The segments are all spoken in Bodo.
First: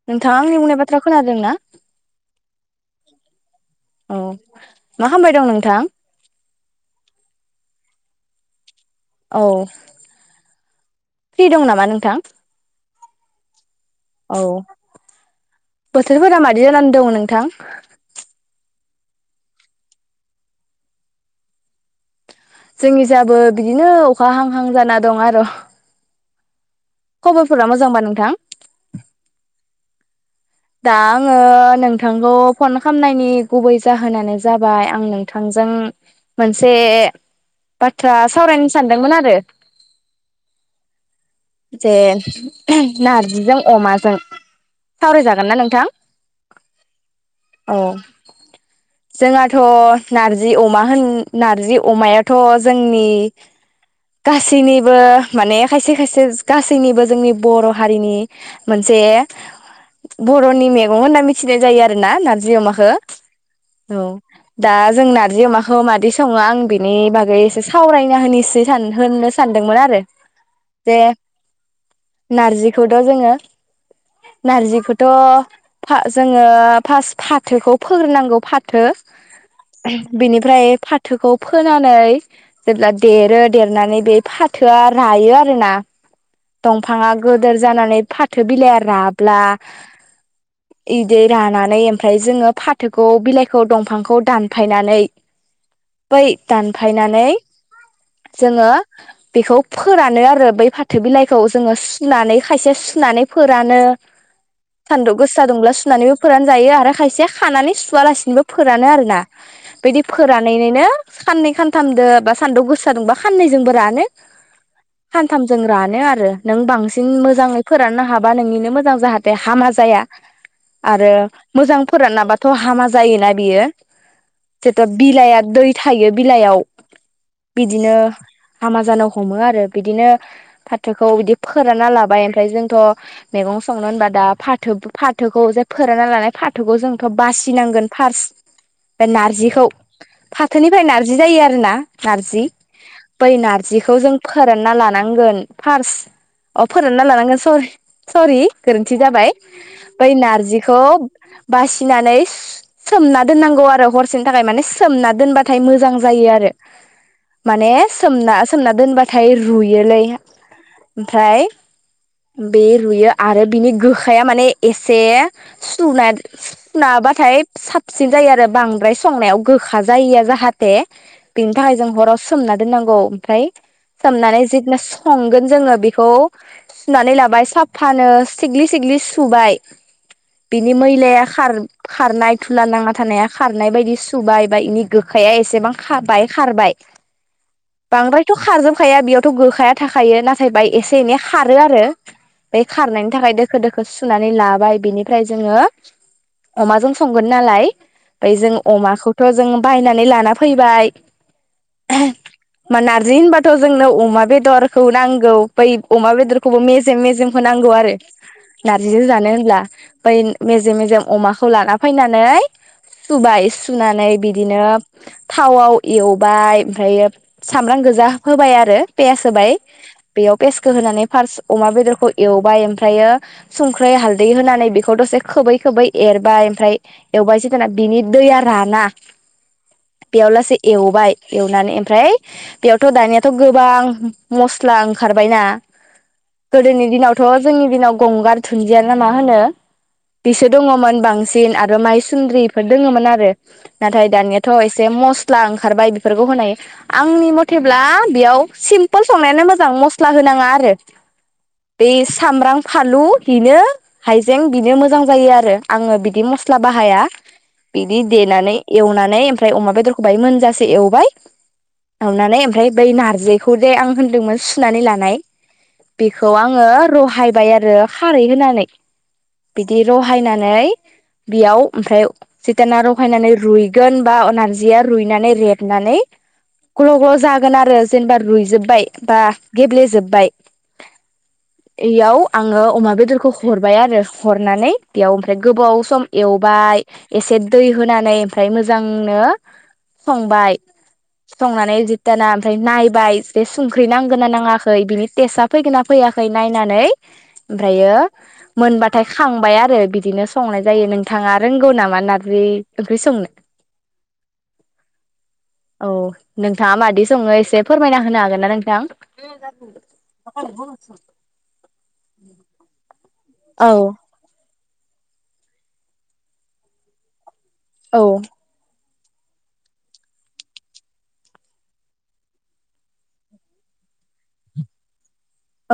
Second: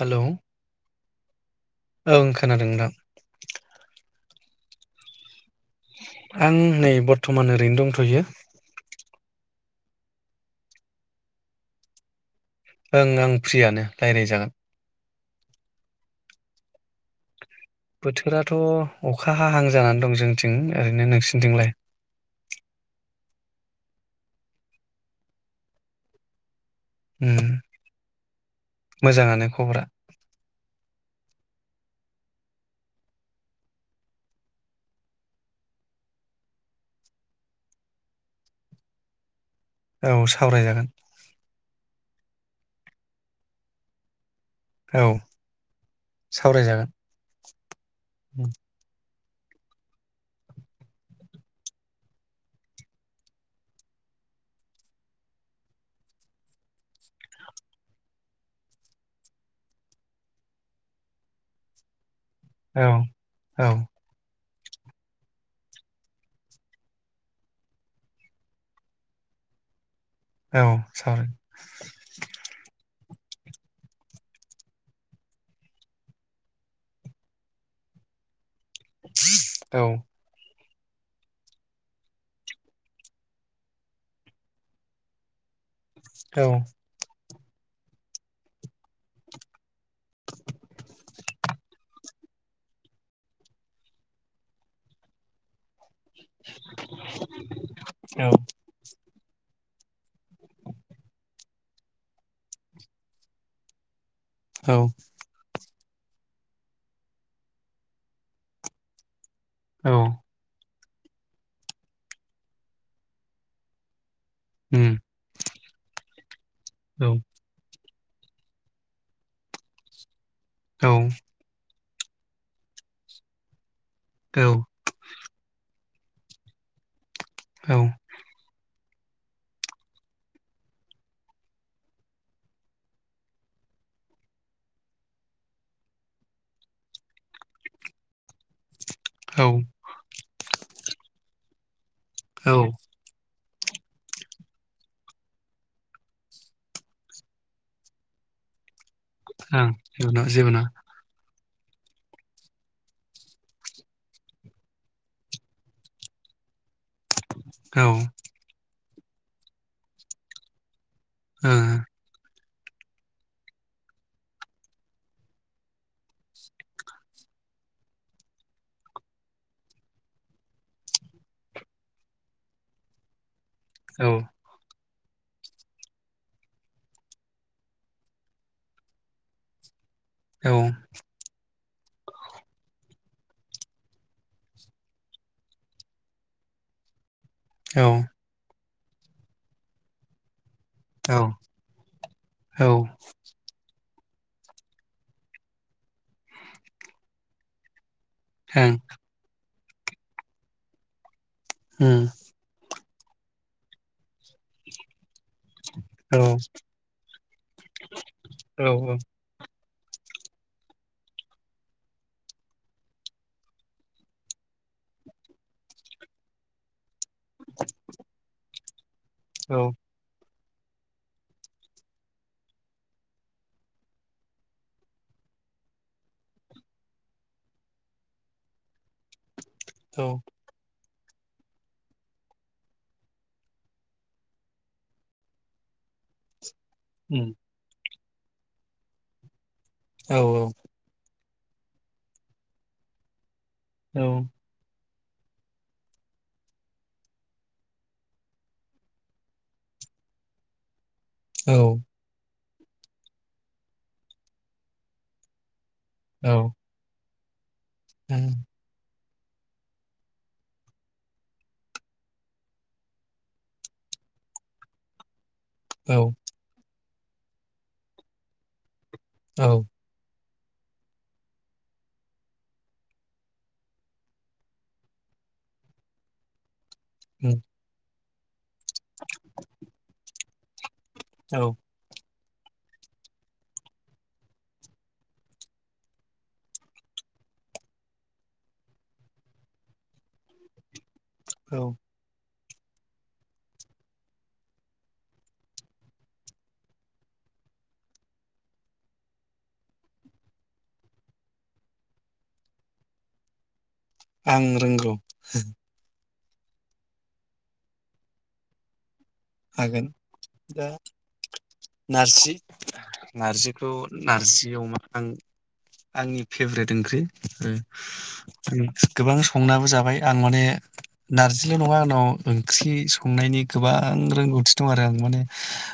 हेलौ नोंथाङा आंनि बुंनाय बाथ्रा खोनादों ना? ओं खोनादों [inaudible] औ मा खामबाय दं नों थां? आं नै बर्थमान ओरैनो दंथयो। औ फ्रि दं नामा नोंथां? ओं ओं फ्रियानो रायलाय औ जागोन [unintelligible] दङ नोंथां बोथोराथ अखा हाहां जानान दं जोंथिं ओरैनो नोंसिनिथिंलाय? जोंनि जायाबो बिदिनो अखा हां हां जाना दं आर उम खबरफोरा मोजांबा नोंथां? मोजाङानो खबरा दा आङो नोंथांखौ फन खालामनायनि गुबै जाहोनानो जाबाय आं नोंथांजों मोनसे बाथ्रा सावरायनो सानदोंमोन आरो औ सावरायजागोन जे नारजिजों अमाजों औ सावरायजागोन ना नोंथां? सावरायजागोन औ उम, जोंहाथ नारजि अमा होन नारजि अमायाथ जोंनि गासैनिबो माने खायसे खायसे गासैनिबो जोंनि बर हारिनि मोनसे बरनि मेगं होनना मिथिनाय जायो आरो ना नार जि अमाखो औ औ दा जों नारजि अमाखौ मादि सङो आं बिनि बागै एसे सावरायना होनिसै सान होननो सानदोंमोन आरो औ सावराय ओ जोङो नारजि खोद थ फा जोङो फास फाथोखौ फोग्रोनांगौ फाथ थो औ बेनिफ्राय फाथोखौ फोनानै ब्ला देरो देरनानै बे फाथोआ रायो आरोना औ दंफांआ गोदोर जानानै फाथो बिलाइया राब्ला इदि रानानै ओमफ्राय जोङो फाथोखौ बिलाइखौ दंफांखौ दानफायनानै बै दानफायनानै औ जोङो बेखौ फोरानो आरो बै फाथो बिलाइखौ जोङो सुनानै खायसेया सुनानै फोरानो औ सान्दु गोसा दुंब्ला सु नानैबो फोरान जायो आरो खायसेया खानानै सुवालासिनोबो फोरानो आरोना औ बिदि फोरानैनैनो खाननै खानथामदो बा सान्दु गोसा दुंबा खाननैजोंबो रानो उम सानथामजों रानो आरो नों बांसिन औ मोजाङै फोराननो हा हाबा नोंनिनो मोजां जाहा जे हामा जाया। औ आरो मोजां फोरानाबाथ हामा जायोना बियो। औ जेथ बिलाइया दै थायो बिलाइयाव। औ बिदिनो हामा जानो हमो आरो बिदिनो फाथोखौ बिदि फोरानना लाबाय ओमफ्राय जोंथ मैगं संनो होनबा दा फाथो फाथोखौ जे फोरानना लानाय फाथोखौ जोंथ बासिनांगोन फार्स्ट ओ औ नारजिखौ फाथोनिफ्राय नारजि जायो आरो ना‌। नारजि औ ओं बै नार जिखौ जों फोरानना लानांगोन फार्स्ट अ फोरानना लानांगोन सरि सरि गोरोनथि जाबाय जेबो बै नङा जेबो नङा नारजिखौ बासिनानै सोमना दोननांगौ आरो हरसेनि थाखाय माने सोमना दोनबाथाय मोजां जायो आरो। माने औ ओं सोमना सोमना दोनबा थाय रुयोलोय।। ओमफ्राय औ बे रुयो आरो बिनि गोखाया माने एसे सुनाद सु-सुना होबाथाय साबसिन जायो आरो बांद्राय संनायाव गोखा जायैया जाहाथे बेनि थाखाय जों हराव सोमना दोननांगौ ओमफ्राय सोमनानै जेब्ला सं संगोन जोङो बेखौ सुनानै लाबाय साफानो। सिगलि सिगलि सुबाय। औ बिनि मैलाया खार खारनाय धुला नांना थानाया खारनाय बायदि सुबाय बा इनि गोखाया एसेबां खाबाय खारबाय। औ बांद्रायथ खारजोब खाया बेयावथ गोखाया थाखायो ना थायबा एसे एनै औ खारो आरो बे ओं खारनायनि फायदों दोखो दोखो सुनानै लाबाय बिनिफ्राय जोङो अमाजों संगोन नालाय बोय जों अमाखौथ जों बायनानै लाना फैबाय ओम। नारजि होनबाथ जोंनो अमा बेदरखौ नां नांगौ बै अमा औ बेदरखौबो मेजेम मेजेमखौ नांगौ आरो। औ नारजि जानो होमबा ब्ला बै मेजेम मेजेम अमाखौ लाना फैनानै सुबाय सुनानै बिदिनो थावआव एवबाय ओमफ्रायो सामब्राम गोजा फोबाय आरो [inaudible] पियास होबाय औ बेयाव‌ पिसखौ होनानै फार्स्ट अमा बेदरखौ एवबाय ओम ओमफ्रायो संख्रै हालदै होनानै बेखौ दसे खोबै खोबै एरबाय ओमफ्राय एवबायसो दाना बिनि दैया राना औ बेयावलासे एव एवबाय एवनानै ओमफ्राय बेयावथ दानियाथ गोबां मस्ला ओंखारबायना गोदोनि दिनावथ' उम, जोंनि दिनाव गंगार दुन्दिया ना मा होनो औ बिसो दङमोन बांसिन दिन आरो माइ सुन्द्रिफोर दोङोमोन आरो औ नाथाय दानियाथ एस जे मस्ला ओंखारबाय बेफोरखौ होनाय आंनि मथेब्ला बेयाव सिम्पोल संनायानो मोजां मस्ला होनाङा आरो औ। बे सामब्राम फालु बिनो हाइजें बिनो मोजां जायो आरो आङो बिदि औ मस्ला बाहाया बिदि उम, औ देनानै एवनानै नै ओमफ्राय अमा बेदरखौ बाहाय मोनजसे एवबाय एवनानै ओमफ्राय बै नारजिखौ दे आं होन्दोंमोन सुनानै लानाय औ बेखौ आङो र हायबाय आरो खारै होनानै। बिदि रहायनानै ओमफाय बेयाव ओमफ्राय सिटाना रहायनानै रुइगोन बा नार्जिया रुइनानै रेबनानै ग्ल ग्ल उम, जागोन आरो जेनेबा रुयजोब बाय बा गेब्लेेजोब्बाय औ। इयाव आङो अमा बेदरखौ हरबाय आरो हरनानै बेयाव ओमफ्राय गोबाव सम एवबाय एसे दै होनानै ओमफ्राय मोजांनो संबाय। औ संनानै जित्याना नायबाय जे संख्रि नांगोन ना नाङाखै बिनि टेस्टआ फैगोन ना फैयाखै नायनानै ओमफ्रायो मोनबाथाय खांबाय आरो बिदिनो संनाय जायो। नोंथाङा रोंगौ नामा नार्जि ओंख्रि संनो? आं रोंगौ। औ नोंथाङा मादि सङो एसे फोरमायना होनो हागोन ना नोंथां? [inaudible] हागोन दा नारजि नारजिखौ औ नारजि अमा आं आंनि फेभ्रेट ओंख्रि उम औ उम गोबां संनाबो जाबाय आं माने नारजिल' नङा आंनाव ओंख्रि संनायनि गोबां रोंगौथि दं आरो आं माने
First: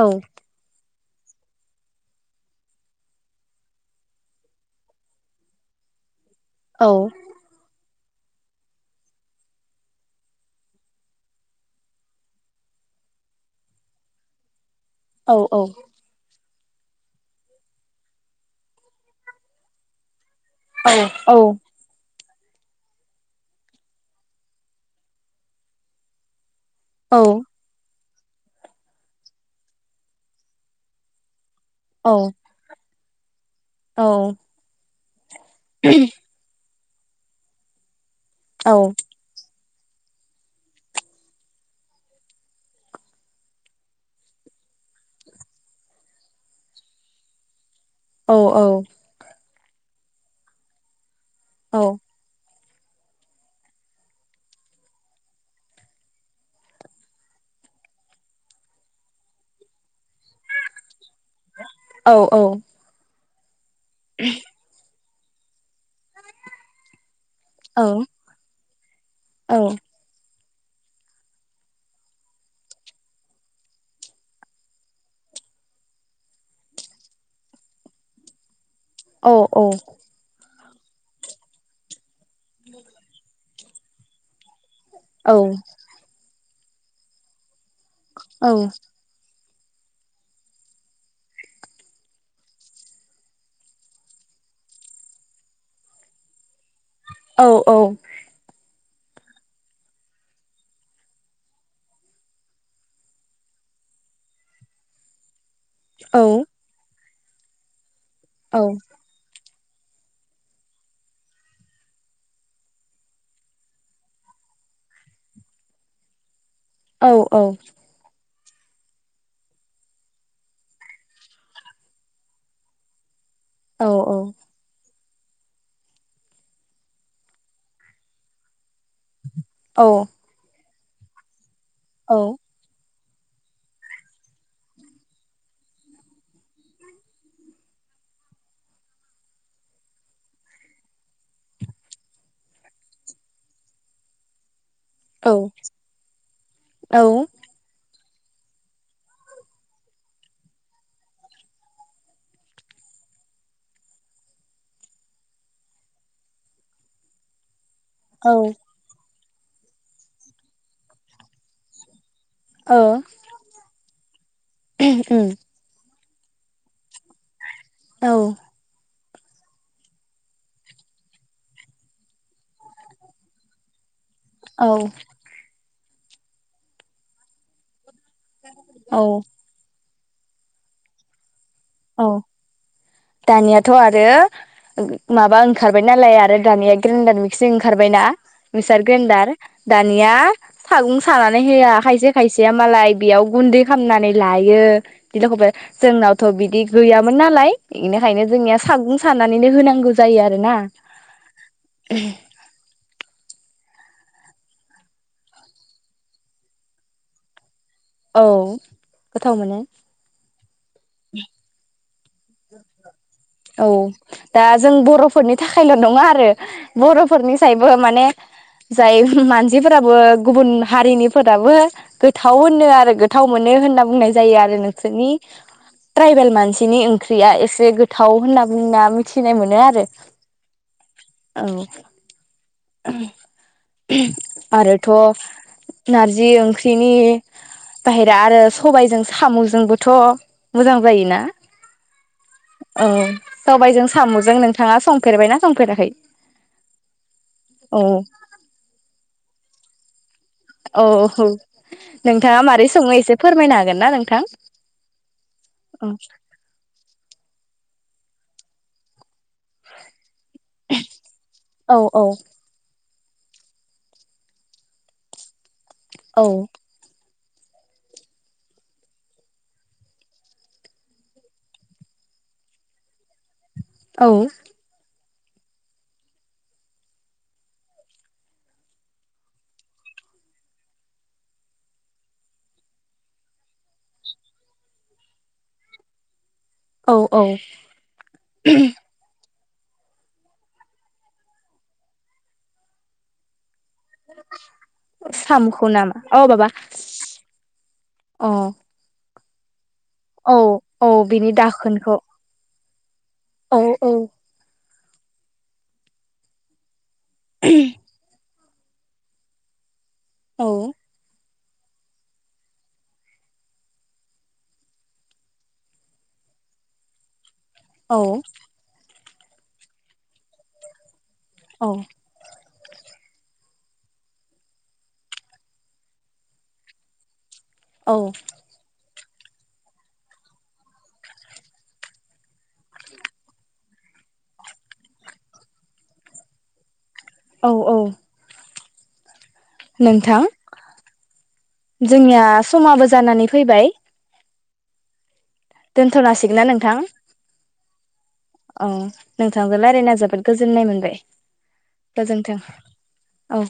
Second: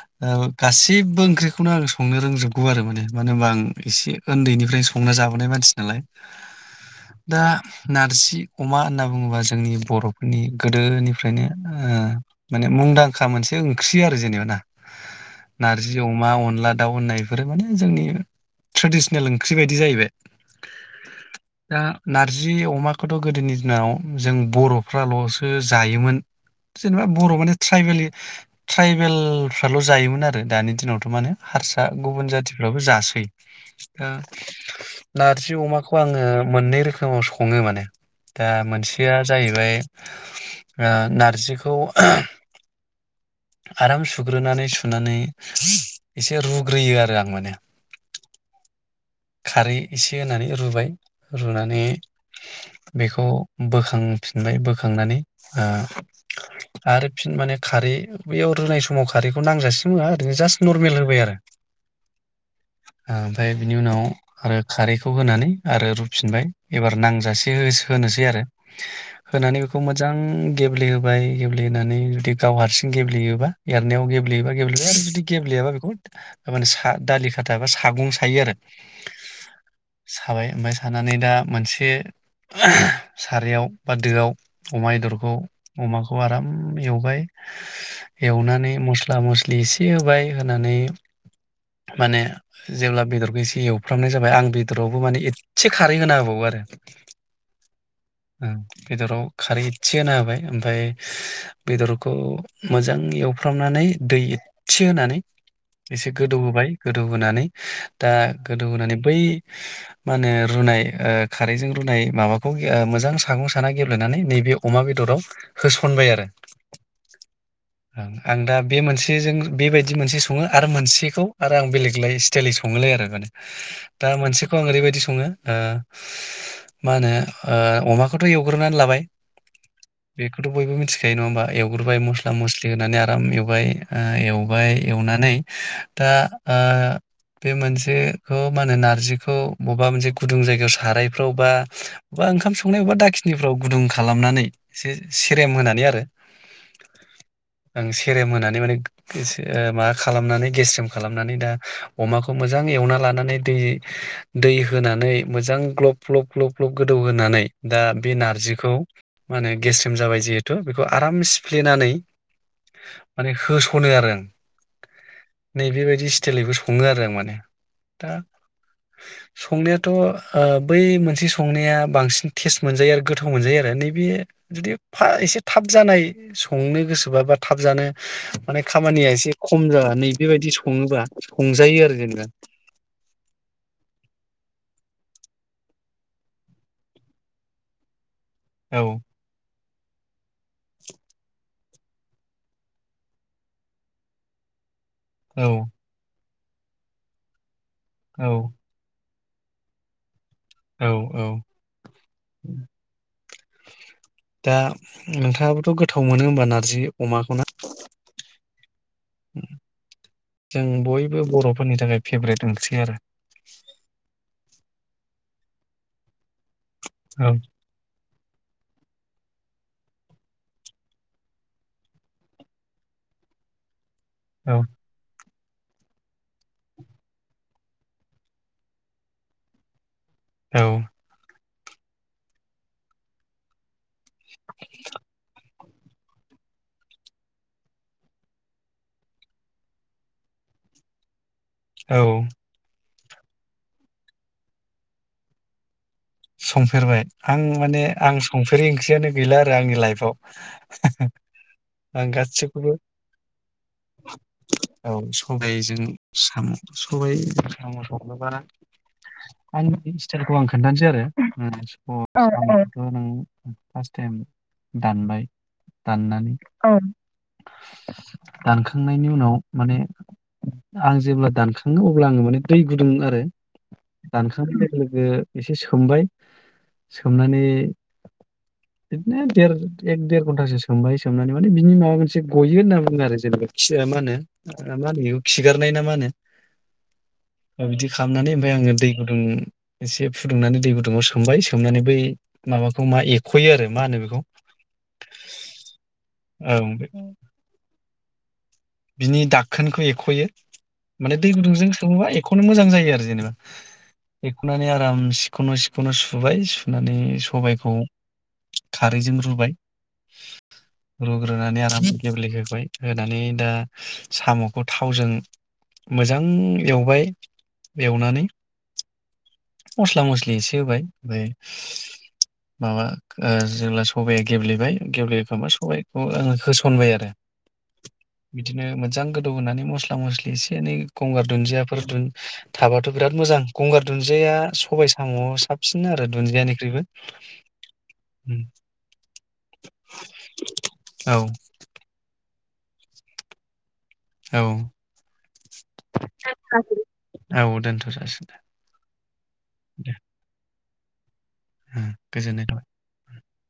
औ गासि बो ओंख्रिखौनो आं संनो रोंजोबगौ आरो माने मानो ओनबा आं एसे ओन्दैनिफ्रायनो संना जाबोनाय मानसि नालाय । औ दा नारजि अमा होनना बुङोबा जोंनि बर'फोरनि गोदोनिफ्रायनो ओ माने मुंदां खा मोनसे ओंख्रि आरो जेनेबा ना औ । नारजि अमा अन नला दाउ होननाय बेफोरो माने जोंनि ट्रेडिस्नेल ओंख्रि बायदि जाहैबाय । औ औ नारजि अमाखौथ' गोदोनि दिनाव जों बर'फ्राल'सो जायोमोन । जेनेबा औ बर' माने ट्राइबेल ट्राइबेल फ्राल' जायोमोन आरो दानि दिनावथ' माने हारसा औ गुबुन जाथिफ्राबो जासो औ दा नारजि अमाखौ आङो मोननै रोखो मआव सङो माने दा औ मोनसेया जाहैबाय ओ नारजिखौ आराम सुग्रोनानै सुनानै एसे रुग्रोयो आरो आं माने औ औ खारै इसे होनानै रुबाय रुनानै बेखौ बोखांफिनबाय बोखांनानै ओ आरो फिन माने खारै बैयाव रुनाय समाव खारैखौ नांजासि होआ ओरैनो जास नर्मेल होबाय आरो औ औ ओ बिनि उनाव आरो खारै खौ होनानै आरो रुफिनबाय एबार नांजासे औ ओ हो-होनोसै आरो होनानै बेखौ मोजां गेब्लेहोबाय गेब्लेहोनानै जुदि गाव हारसिं गेब्लेयोबा एरनायाव गेबेयोबा गेब्लेबा आरो जुदि गेब्लेयाबा बेखौ सा- दालि खाथा बा सागं सायो आरो औ औ। [unintelligible] दा मोनसे सारायाव बा दोआव अमा बेदरखौ अमाखौ आराम एवबाय एवनानै मस्ला मसि एसे होबाय होनानै माने जेब्ला बेदरखौ एसे एवफ्रामनाय जाबाय आं बेदरावबो माने एसे खारै होना होबावो आरो औ औ। ओं बेदराव खारै इदसे होना होबाय ओमफाय बेदर अ मोजाङै एवफ्रामनानै दै एदसे होनानै एसे गोदौहोबाय गोद दौहोनानै दा गोदौ होनानै बै मा होनो रुनाय ओ खारैजों रुनाय माबाखौ ओ मोजां सागं साना गेब्लेनानै नैबे अमा बेदराव होसनबाय आरो। औ औ। ओं आं दा बे मोनसेजों बेबायदि मोनसे सङो आरो मोनसेखौ आरो आं बेलेग लाय स्टाइलै सङोलाय आरो माने दा उम मोनसेखौ आं ओरैबायदि सङो ओ मा होनो ओ अमाखौथ' एवग्रोना लाबाय बेखौथ' बयबो मिथि [unintelligible] नङा होमबा? [unintelligible] रबाय मस्ला मस्लि होनानै आरो आराम एवबाय ओ एवबाय एवनानै दा ओ बे मोनसेखौ मा होनो नारजिखौ बबेबा मोनसे गुदुं जायगायाव सारायफ्राव बा बबेबा ओंखाम संनाय बबेबा दाखिनिफ्राव गुदुं खालामनानै एसे सेरेम होनानै आरो औ सेरेम होनानै माने गोस- ओ माबा खालामनानै गेस्रेम खालामनानै दा अमाखौ मोजां एवना लानानै दै, दै होनानै मोजां ग्लब ग्लब ग्लब ग्लब गोदौहोनानै दा बे नारजिखौ माने गेस्रिम जाबाय जिहेथु बे- खौ आराम सिफ्लेनानै माने होसनो आरो आं नैबे बायदि टेलैबो सङो आरो आं माने। दा औ। संनायाथ' ओ बै मोनसे संनाया बांसिन टेस्ट मोनजायो आरो गोथाव मोनजायो आरो नैबे औ जुदि फा एसे जानाय संनो गोसोबाबा थाब जानो माने औ खामानिया एसे खम जानानै बेबायदि सङोबा संजायो आरो औ जेनेबा दानियाथ आरो माबा ओंखारबाय नालाय आरो दानिया ग्रेन्डार मिकसिं ओंखारबायना। फैसार औ गोनदार । दानिया सागं सानानै होआ। खायसे खायसेया मालाय बेयाव गुन्दै खालामनानै लायो औ [unintelligible] जोंनाव थ बि बिदि गैयामोन नालाय। बेनिखायनो औ जोंनिया सागुं सानानैनो होनांगौ जायो आ औ औ दा नोंथाङाबोथ गोथाव मोनो होमबा नारजि अमाखौ ना। औ गोथाव मोनो जों बयबो बर'फोरनि थाखाय फेभरेट ओंख्रि आरो । औ दा जों ब रफोरनि थाखायल नङा आरो। बरफोरनि सायबो माने जाय मानसिफोराबो गुबुन हारिनिफोराबो गोथाव होनो आरो गोथाव मोनो होनना बुंनाय ज जायो आरो औ नोंसोरनि ट्राइबेल मानसिनि ख्रिया एसे गोथाव होनना बुंना मिथिनाय मोनो आरो। औ। औ। आरोथ नारजि ओंख्रिनि बायेरा आरो सबायाइजों साम जोंबोथ मोजां जायोना? औ। औ। सबायजों सामजों नोंथाङा संफेरबायना संफेराखै? संफेरबाय। आं औ माने आं संफेरै ओंख्रियानो गैला आरो आंनि लाइफआव। औ। आं नोंथाङा मारै गासिखौबो सङो एसे फोरमायनो हागोन ना नोंथां औ, सबायजों औ साम, सबायजों साम संनोबा [unintelligible] स्थाइलखौ आं खोन्थानोसै आरो। औ साम ओं नों फार्स्ट टाइम दानबाय औ दाननानै ओं [inaudible] दानखांनायनि उनाव माने आं जेब्ला दानखाङो अब्ला आङो माने दै गुदुं आरो औ दानखांनाय लोगो लोगो एसे सोमबाय। सोमनानै बिदिनो देर एक देर घन्टासो सोमबाय सोमनानै माने बिनि माबा मोनसे गयो होनना बुङो आरो जेनेबा खिया मानो मा होनो बेखौ खिगारनाय ना मा होनो औ औ बिदि खालामनानै ओमफाय आङो दै गुदुं एसे फुदुंनानै दै गुदुंङाव सोमबाय सोमनानै बै माबाखौ मा एखयो आरो मा होनो बेखौ सामुखौ नामा? अ माबा औ अ बिनि दाख खोनखौ एखयो, औ औ माने बिनि दै गुदुंजों दाखोनखौ सोङोबा एखनो मोजां जायो। जेनबा औ औ एखनानै आम सिखनो सिखनो सुबाय नानै सबायखौ खारैजों रुबाय औ। ग्रोनानै आराम गेब्लेहोबाय, होनानै दा साम'खौ थावजों मोजां एवबाय औ एवनानै मस्ला मस्लि एसे होबाय बाय औ माबा ओ जेब्ला सबाया गेब्लेबाय गेब्लेहोखांबा सबाइखौ आङो होसनबाय आरो बिदिनो मोजां गो दौ होनानै मस्ला मस्लि एसे एनै गंगार दुन्दियाफोर थाबाथ बिराद मोजां। गंगार दुन्दिया सबाइ साम'आव साबसिन आरो दुन्दियानिख्रुइबो। औ औ उम, नोंथां औ जोंनिया समाबो जानानै फैबाय औ दोनथ जासिगोनना नोंथां औ दोनथ' जासिगोन। दे अ नोंथांजों दे, रायलायना जोबोद गोजोननाय मोनबाय। ओ [inaudible] गोजोन्थों। गोजोननाय औ